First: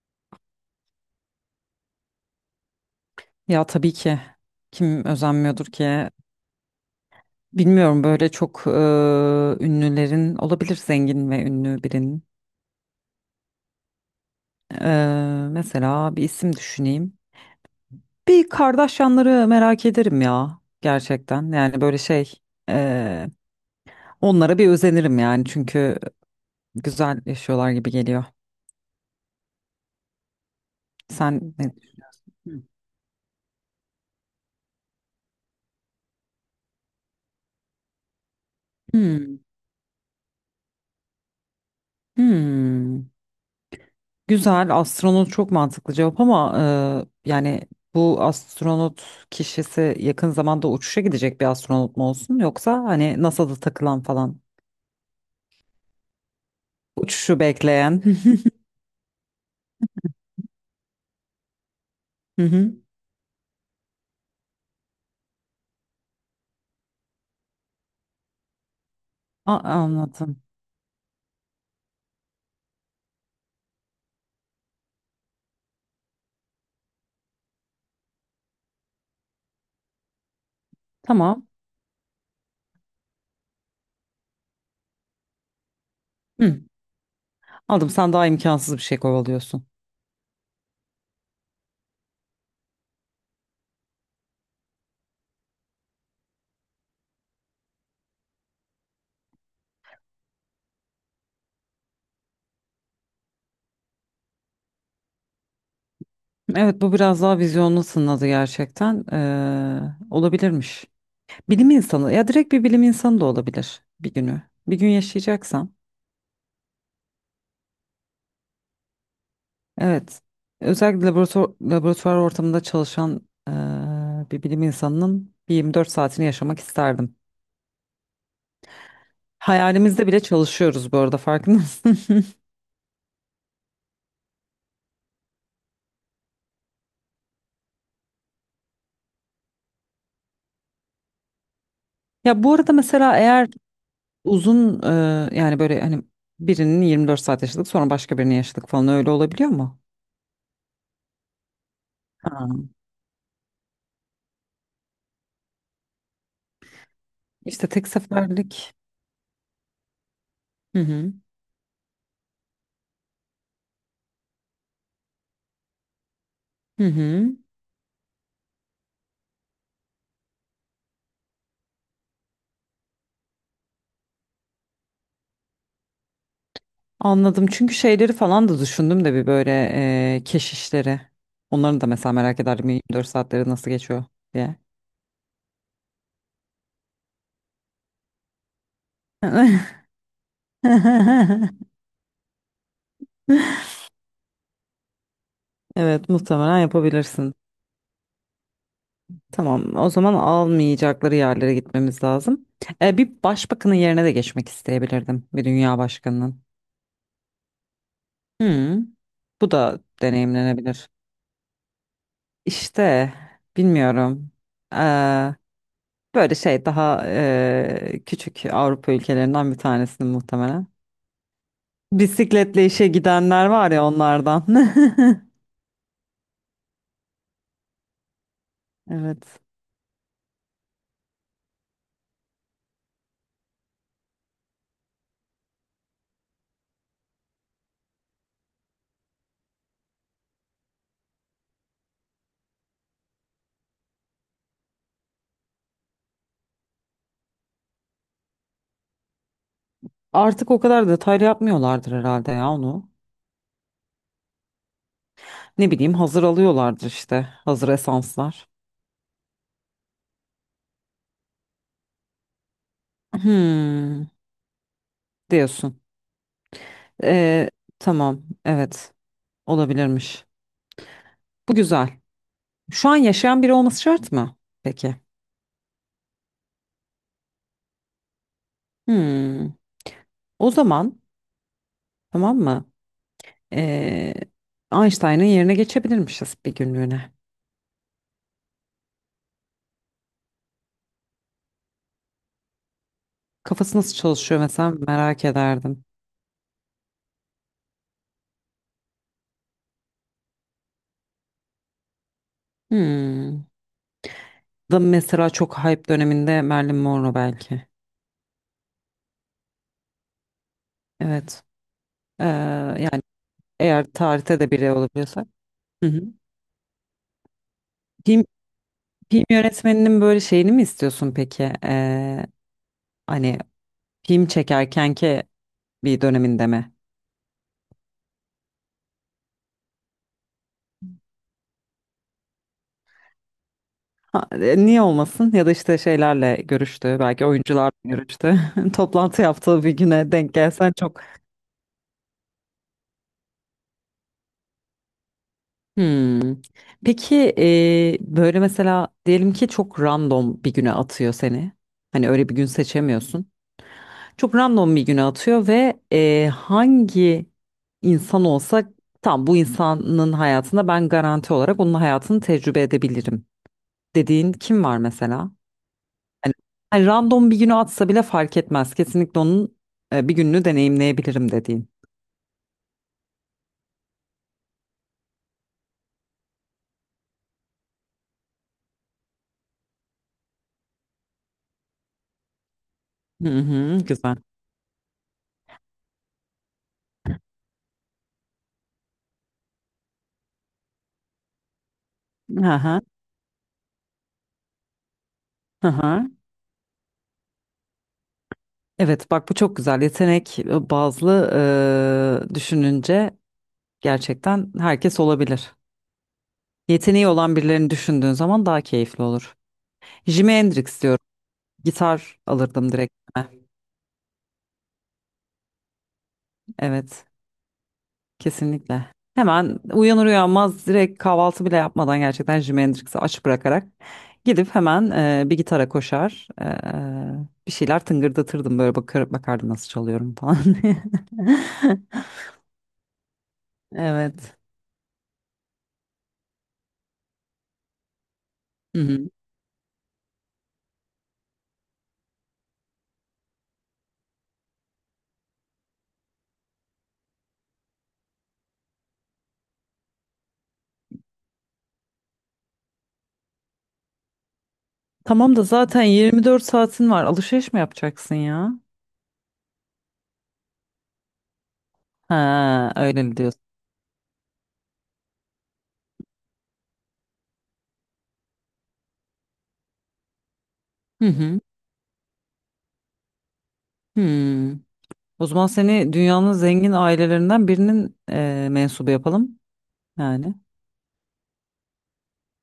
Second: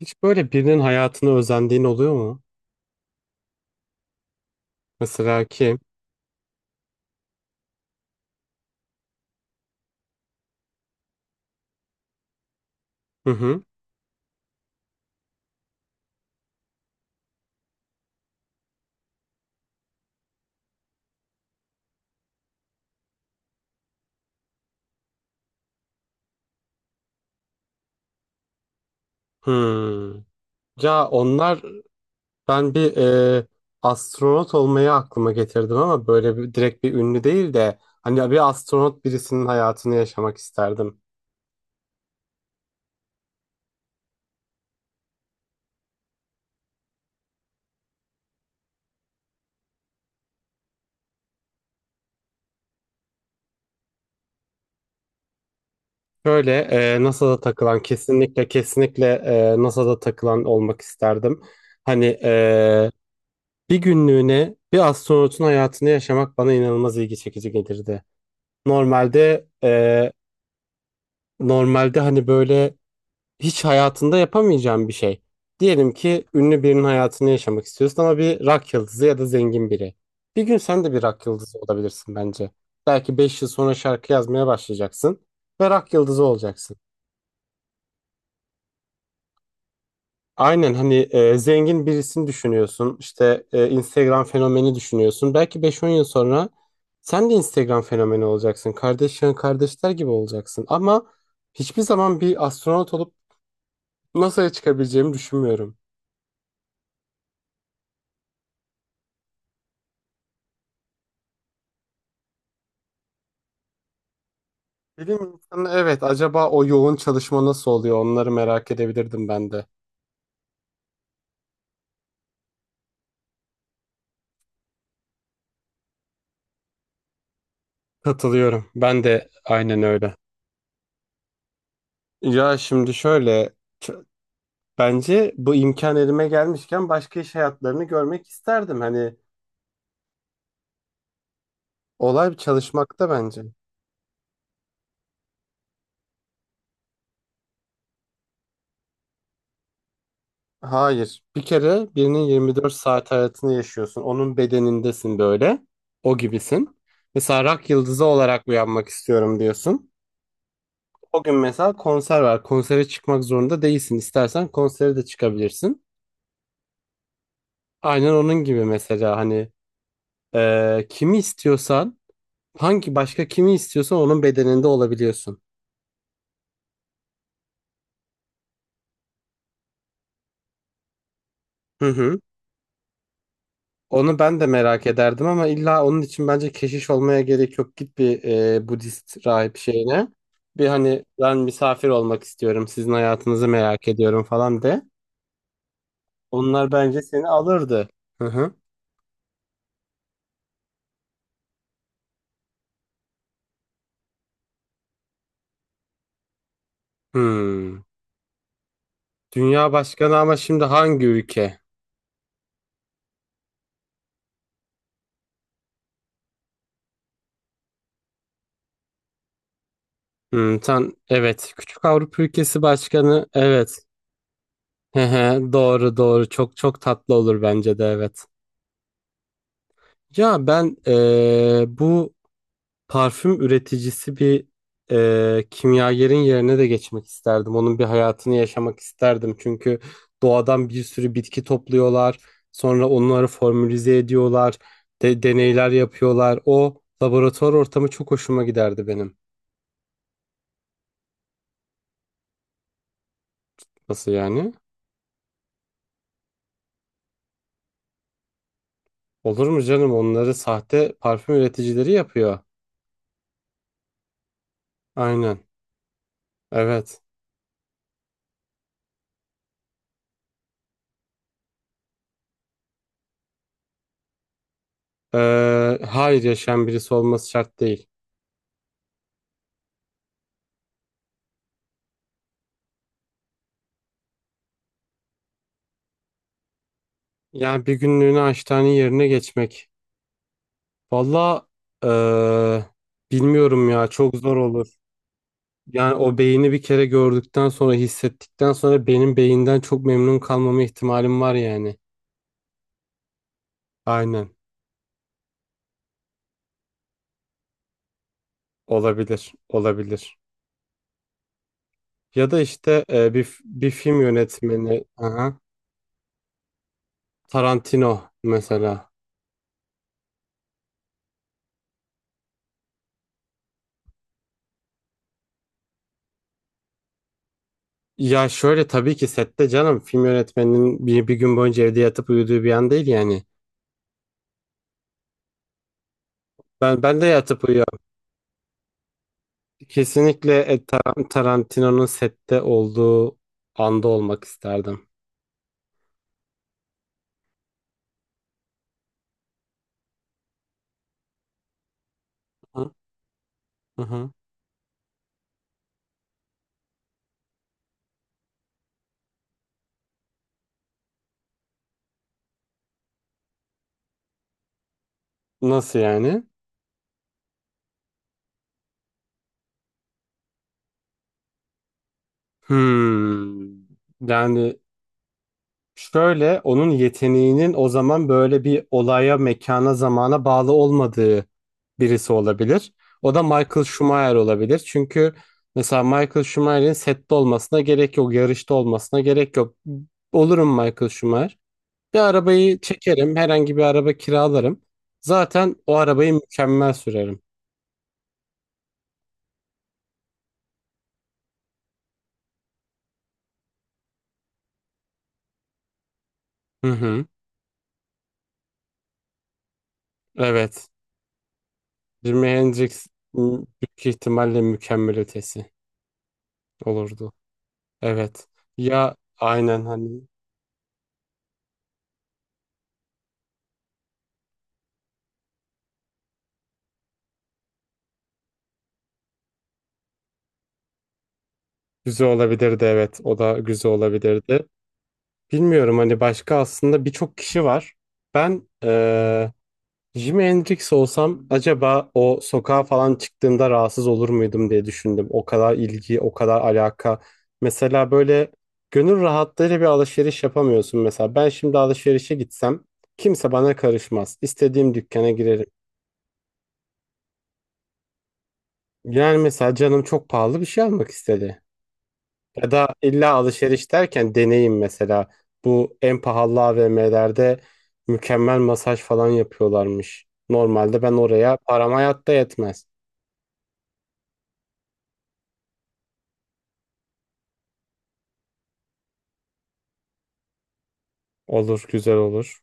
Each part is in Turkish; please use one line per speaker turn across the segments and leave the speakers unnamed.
Hiç böyle birinin hayatını özendiğin oluyor mu?
Ya tabii ki kim
Mesela
özenmiyordur
kim?
ki? Bilmiyorum böyle çok ünlülerin olabilir zengin ve ünlü birinin.
Hı hı.
Mesela bir isim düşüneyim. Bir Kardashianları merak ederim ya gerçekten. Yani böyle şey e, onlara bir özenirim yani çünkü güzel yaşıyorlar gibi geliyor.
Hmm. Ya
Sen
onlar
ne?
ben bir e, astronot olmayı aklıma getirdim ama böyle bir, direkt bir ünlü değil de hani bir astronot
Hmm.
birisinin hayatını yaşamak isterdim.
Hmm. Güzel, astronot çok mantıklı cevap ama yani bu astronot kişisi yakın zamanda uçuşa gidecek bir astronot mu olsun yoksa hani NASA'da takılan falan
Böyle, NASA'da
uçuşu
takılan,
bekleyen.
kesinlikle kesinlikle, NASA'da takılan olmak isterdim. Hani,
Hı hı.
bir günlüğüne bir astronotun hayatını yaşamak bana inanılmaz ilgi çekici gelirdi. Normalde
Anladım.
Normalde hani böyle hiç hayatında yapamayacağın bir şey. Diyelim ki ünlü birinin hayatını yaşamak istiyorsun, ama bir rock yıldızı ya da zengin biri. Bir gün sen de bir rock
Tamam.
yıldızı olabilirsin bence. Belki 5 yıl sonra şarkı yazmaya başlayacaksın ve rock yıldızı
Hı.
olacaksın.
Aldım. Sen daha imkansız bir şey kovalıyorsun.
Aynen, hani zengin birisini düşünüyorsun. İşte, Instagram fenomeni düşünüyorsun. Belki beş on yıl sonra sen de Instagram fenomeni olacaksın. Kardeş yan kardeşler gibi olacaksın. Ama hiçbir zaman bir astronot olup NASA'ya çıkabileceğimi düşünmüyorum.
Evet bu biraz daha vizyonlu sınadı gerçekten. Olabilirmiş. Bilim insanı ya direkt bir bilim insanı da olabilir bir günü. Bir gün
Bilim insanı,
yaşayacaksam.
evet, acaba o yoğun çalışma nasıl oluyor, onları merak edebilirdim ben de.
Evet. Özellikle laboratuvar ortamında çalışan eee, bir bilim insanının bir 24 saatini yaşamak isterdim.
Katılıyorum. Ben de aynen
Hayalimizde
öyle.
bile çalışıyoruz bu arada farkında mısın?
Ya şimdi şöyle, ç- bence bu imkan elime gelmişken başka iş hayatlarını görmek isterdim. Hani olay bir
Ya bu arada
çalışmakta
mesela
bence.
eğer uzun yani böyle hani birinin 24 saat yaşadık sonra başka birini yaşadık falan öyle olabiliyor mu?
Hayır. Bir kere birinin
Ha.
24 saat hayatını yaşıyorsun. Onun bedenindesin böyle. O gibisin. Mesela
İşte
rak
tek
yıldızı olarak
seferlik.
uyanmak istiyorum diyorsun.
Hı hı.
O gün mesela konser var. Konsere çıkmak zorunda değilsin. İstersen konsere de çıkabilirsin.
Hı hı.
Aynen onun gibi mesela, hani kimi istiyorsan, hangi başka kimi istiyorsan onun bedeninde olabiliyorsun.
Anladım. Çünkü şeyleri falan da düşündüm de bir böyle keşişleri. Onların da
Hı
mesela
hı.
merak ederdim 24 saatleri nasıl geçiyor
Onu ben de
diye.
merak ederdim, ama illa onun için bence keşiş olmaya gerek yok. Git bir, Budist rahip şeyine. Bir, hani ben misafir olmak istiyorum. Sizin hayatınızı merak ediyorum falan de.
Evet, muhtemelen
Onlar bence seni
yapabilirsin.
alırdı. Hı hı.
Tamam, o zaman almayacakları yerlere gitmemiz lazım. Bir başbakanın yerine de geçmek isteyebilirdim. Bir dünya başkanının.
Hmm.
Hmm, bu
Dünya
da
başkanı, ama şimdi
deneyimlenebilir.
hangi ülke?
İşte bilmiyorum. E, Böyle şey daha küçük Avrupa ülkelerinden bir tanesinin
Hmm.
muhtemelen.
Sen, evet, küçük Avrupa ülkesi
Bisikletle işe
başkanı,
gidenler var
evet.
ya onlardan.
Hı hı, doğru doğru, çok çok tatlı olur bence de, evet.
Evet.
Ya ben, bu parfüm üreticisi bir kimyagerin yerine de geçmek isterdim. Onun bir hayatını yaşamak isterdim. Çünkü doğadan bir sürü bitki topluyorlar. Sonra onları formülize ediyorlar. Deneyler yapıyorlar. O laboratuvar ortamı çok hoşuma giderdi benim.
Artık o kadar detaylı yapmıyorlardır herhalde ya onu.
Nasıl yani?
Ne bileyim hazır alıyorlardır işte hazır esanslar.
Olur mu canım? Onları sahte parfüm üreticileri yapıyor.
Hmm,
Aynen.
diyorsun.
Evet.
Ee, tamam, evet, olabilirmiş. Bu güzel. Şu an yaşayan biri olması şart mı? Peki.
Hayır, yaşayan birisi olması şart değil.
Hmm, o zaman tamam mı? Ee, Einstein'ın yerine geçebilirmişiz bir günlüğüne.
Yani bir günlüğüne hastane yerine geçmek. Valla, ee, bilmiyorum
Kafası
ya,
nasıl
çok zor
çalışıyor
olur.
mesela merak ederdim.
Yani o beyni bir kere gördükten sonra, hissettikten sonra benim beyinden çok memnun kalmama ihtimalim var yani.
Hmm.
Aynen.
Da mesela çok hype döneminde Marilyn Monroe belki.
Olabilir. Olabilir.
Evet.
Ya da işte,
Yani
bir
eğer
film
tarihte de biri
yönetmeni.
olabiliyorsa.
Aha.
Hı hı.
Tarantino
Film
mesela.
Film yönetmeninin böyle şeyini mi istiyorsun peki? Hani film çekerkenki bir döneminde mi?
Ya şöyle, tabii ki sette, canım film yönetmeninin bir gün boyunca evde yatıp uyuduğu bir an değil yani.
Ha, niye olmasın? Ya da işte şeylerle
Ben
görüştü,
ben de
belki
yatıp
oyuncularla
uyuyorum.
görüştü. Toplantı yaptığı bir güne denk
Kesinlikle,
gelsen çok.
Tarantino'nun sette olduğu anda olmak isterdim.
Hmm. Peki böyle mesela diyelim ki çok random bir güne atıyor seni. Hani öyle bir gün
Hı
seçemiyorsun.
hı.
Çok random bir güne atıyor ve hangi insan olsa tam bu insanın hayatında ben garanti olarak onun hayatını tecrübe edebilirim dediğin kim var mesela?
Nasıl yani?
Hani, hani, random bir güne atsa bile fark etmez. Kesinlikle onun bir gününü deneyimleyebilirim dediğin.
Hmm. Yani şöyle, onun yeteneğinin o zaman böyle bir olaya, mekana, zamana bağlı olmadığı birisi olabilir. O da
Hı
Michael
hı,
Schumacher
güzel.
olabilir. Çünkü mesela Michael Schumacher'in sette olmasına gerek yok, yarışta olmasına gerek yok. Olurum Michael Schumacher. Bir
Hı
arabayı
hı,
çekerim, herhangi bir araba kiralarım. Zaten
hı
o
hı.
arabayı mükemmel sürerim.
Evet bak bu çok güzel yetenek bazlı, düşününce gerçekten herkes olabilir.
Hı hı.
Yeteneği olan birilerini düşündüğün zaman daha keyifli olur. Jimi
Evet.
Hendrix diyorum. Gitar
Jimi
alırdım
Hendrix,
direkt.
m, büyük ihtimalle mükemmel ötesi
Evet,
olurdu. Evet.
kesinlikle.
Ya
Hemen
aynen, hani
uyanır uyanmaz direkt kahvaltı bile yapmadan gerçekten Jimi Hendrix'i aç bırakarak gidip hemen bir gitara koşar, bir şeyler tıngırdatırdım, böyle bakardım nasıl çalıyorum falan.
güzel olabilirdi, evet. O da güzel
Evet.
olabilirdi. Bilmiyorum, hani başka aslında birçok kişi var. Ben
Hı hı.
Jimi Hendrix olsam acaba o sokağa falan çıktığımda rahatsız olur muydum diye düşündüm. O kadar ilgi, o kadar alaka. Mesela böyle gönül rahatlığıyla bir alışveriş yapamıyorsun mesela. Ben şimdi alışverişe gitsem kimse bana karışmaz. İstediğim dükkana
Tamam da
girerim.
zaten 24 saatin var. Alışveriş mi yapacaksın ya?
Yani mesela canım çok pahalı bir şey almak istedi. Ya da
Ha, öyle
illa
mi diyorsun?
alışveriş derken deneyim mesela. Bu en pahalı AVM'lerde mükemmel masaj falan yapıyorlarmış. Normalde ben
Hı
oraya
hı.
param hayatta yetmez.
Hmm. O zaman seni dünyanın zengin ailelerinden birinin mensubu yapalım. Yani.
Olur, güzel olur.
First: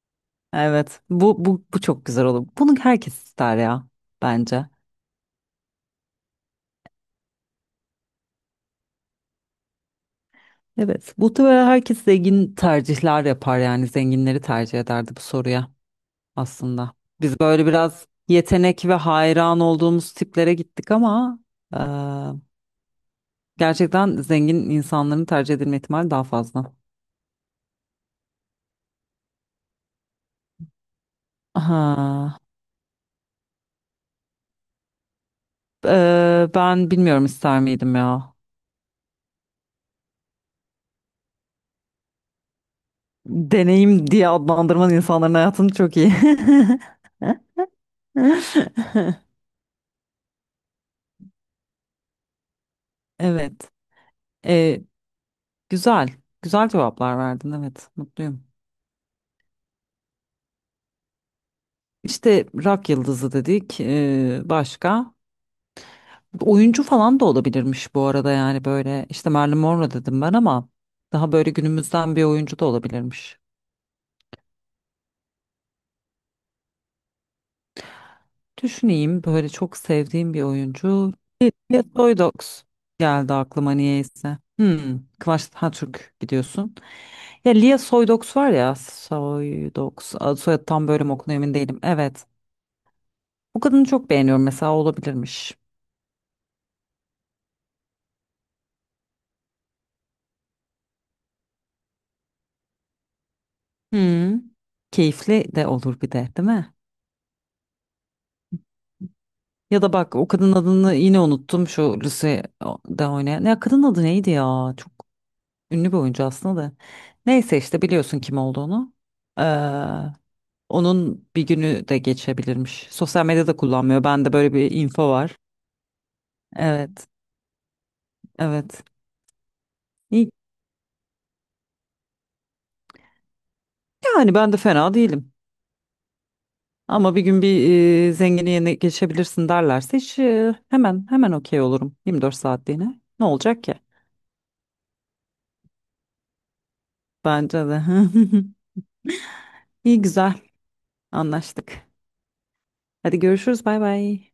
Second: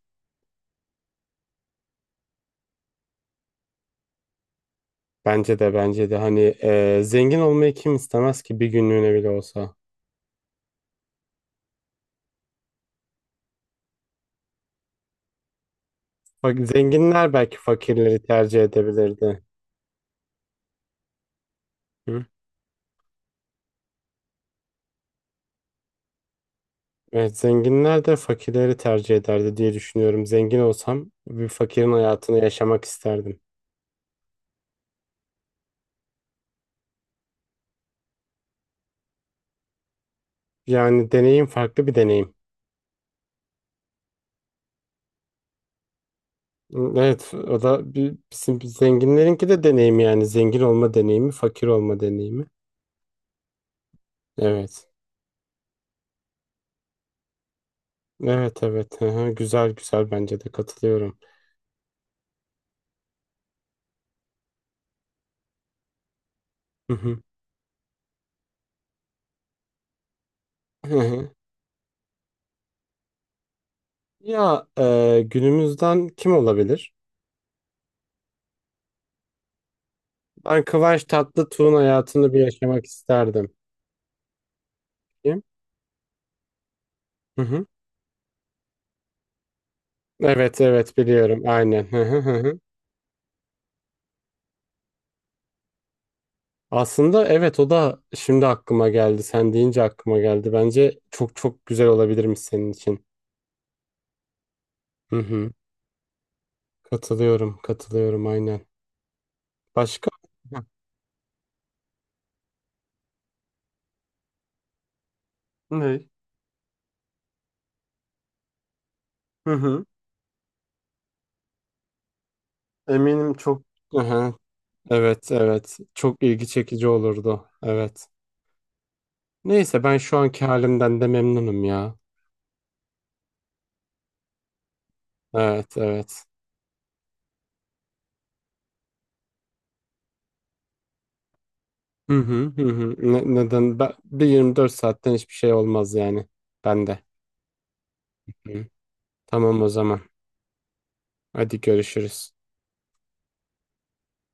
Evet. Bu çok güzel olur. Bunu herkes ister ya. Bence.
Bence de, bence de hani zengin olmayı kim istemez ki bir günlüğüne bile olsa.
Evet. Muhtemelen herkes zengin tercihler yapar yani. Zenginleri tercih ederdi bu soruya
Bak,
aslında.
zenginler
Biz
belki
böyle biraz
fakirleri tercih
yetenek ve
edebilirdi.
hayran olduğumuz tiplere gittik ama
Hı?
gerçekten zengin insanların tercih edilme ihtimali daha fazla.
Evet, zenginler de fakirleri tercih ederdi diye düşünüyorum. Zengin olsam bir fakirin hayatını
Ha,
yaşamak isterdim.
ben bilmiyorum ister miydim ya.
Yani deneyim, farklı bir deneyim.
Deneyim diye adlandırman insanların hayatını çok iyi.
Evet, o da bizim zenginlerinki de deneyimi, yani zengin olma deneyimi, fakir olma deneyimi.
Evet. Ee,
Evet.
Güzel. Güzel cevaplar verdin. Evet. Mutluyum.
Evet, evet. Hı hı. Güzel güzel, bence de katılıyorum.
İşte rock yıldızı dedik. Başka? Oyuncu
Hı
falan
hı.
da olabilirmiş bu arada yani böyle. İşte Marilyn Monroe dedim ben ama
Hı hı.
daha böyle günümüzden bir oyuncu da olabilirmiş.
Ya, günümüzden kim olabilir?
Düşüneyim böyle çok sevdiğim bir
Ben Kıvanç
oyuncu.
Tatlıtuğ'un
Lia
hayatını bir
Soydox
yaşamak
geldi
isterdim.
aklıma niyeyse. Hmm,
Kim?
Kıvanç Tatürk gidiyorsun.
Hı
Ya
hı.
Lia Soydox var ya Soydox
Evet
soyadı tam
evet,
böyle mi
biliyorum,
okunuyor emin değilim.
aynen. Hı hı
Evet.
hı. Hı.
O kadını çok beğeniyorum mesela, olabilirmiş.
Aslında evet, o da şimdi aklıma geldi. Sen deyince aklıma geldi. Bence çok çok güzel olabilirmiş senin için.
Hmm,
Hı
keyifli
hı.
de olur bir de değil mi?
Katılıyorum, katılıyorum, aynen.
Ya da
Başka?
bak o kadın
Heh.
adını yine unuttum şu Lucy'de oynayan. Ya kadın adı neydi ya? Çok ünlü bir
Ne?
oyuncu aslında da. Neyse işte biliyorsun kim olduğunu.
Hı hı.
Onun bir günü de geçebilirmiş. Sosyal
Eminim
medyada
çok.
kullanmıyor.
Aha,
Bende böyle bir info
evet,
var.
evet. Çok ilgi çekici
Evet,
olurdu. Evet.
evet.
Neyse, ben şu
İyi.
anki halimden de memnunum ya.
Yani ben de fena değilim.
Evet, evet.
Ama bir gün bir zengini yerine geçebilirsin derlerse hiç hemen hemen okey olurum.
Hı
24
hı hı. Hı.
saatliğine. Ne
Ne-
olacak ki?
neden? Ben, bir 24 saatten hiçbir şey olmaz yani. Ben de.
Bence de.
Hı. Tamam o zaman.
İyi, güzel.
Hadi
Anlaştık.
görüşürüz.
Hadi görüşürüz. Bay bay.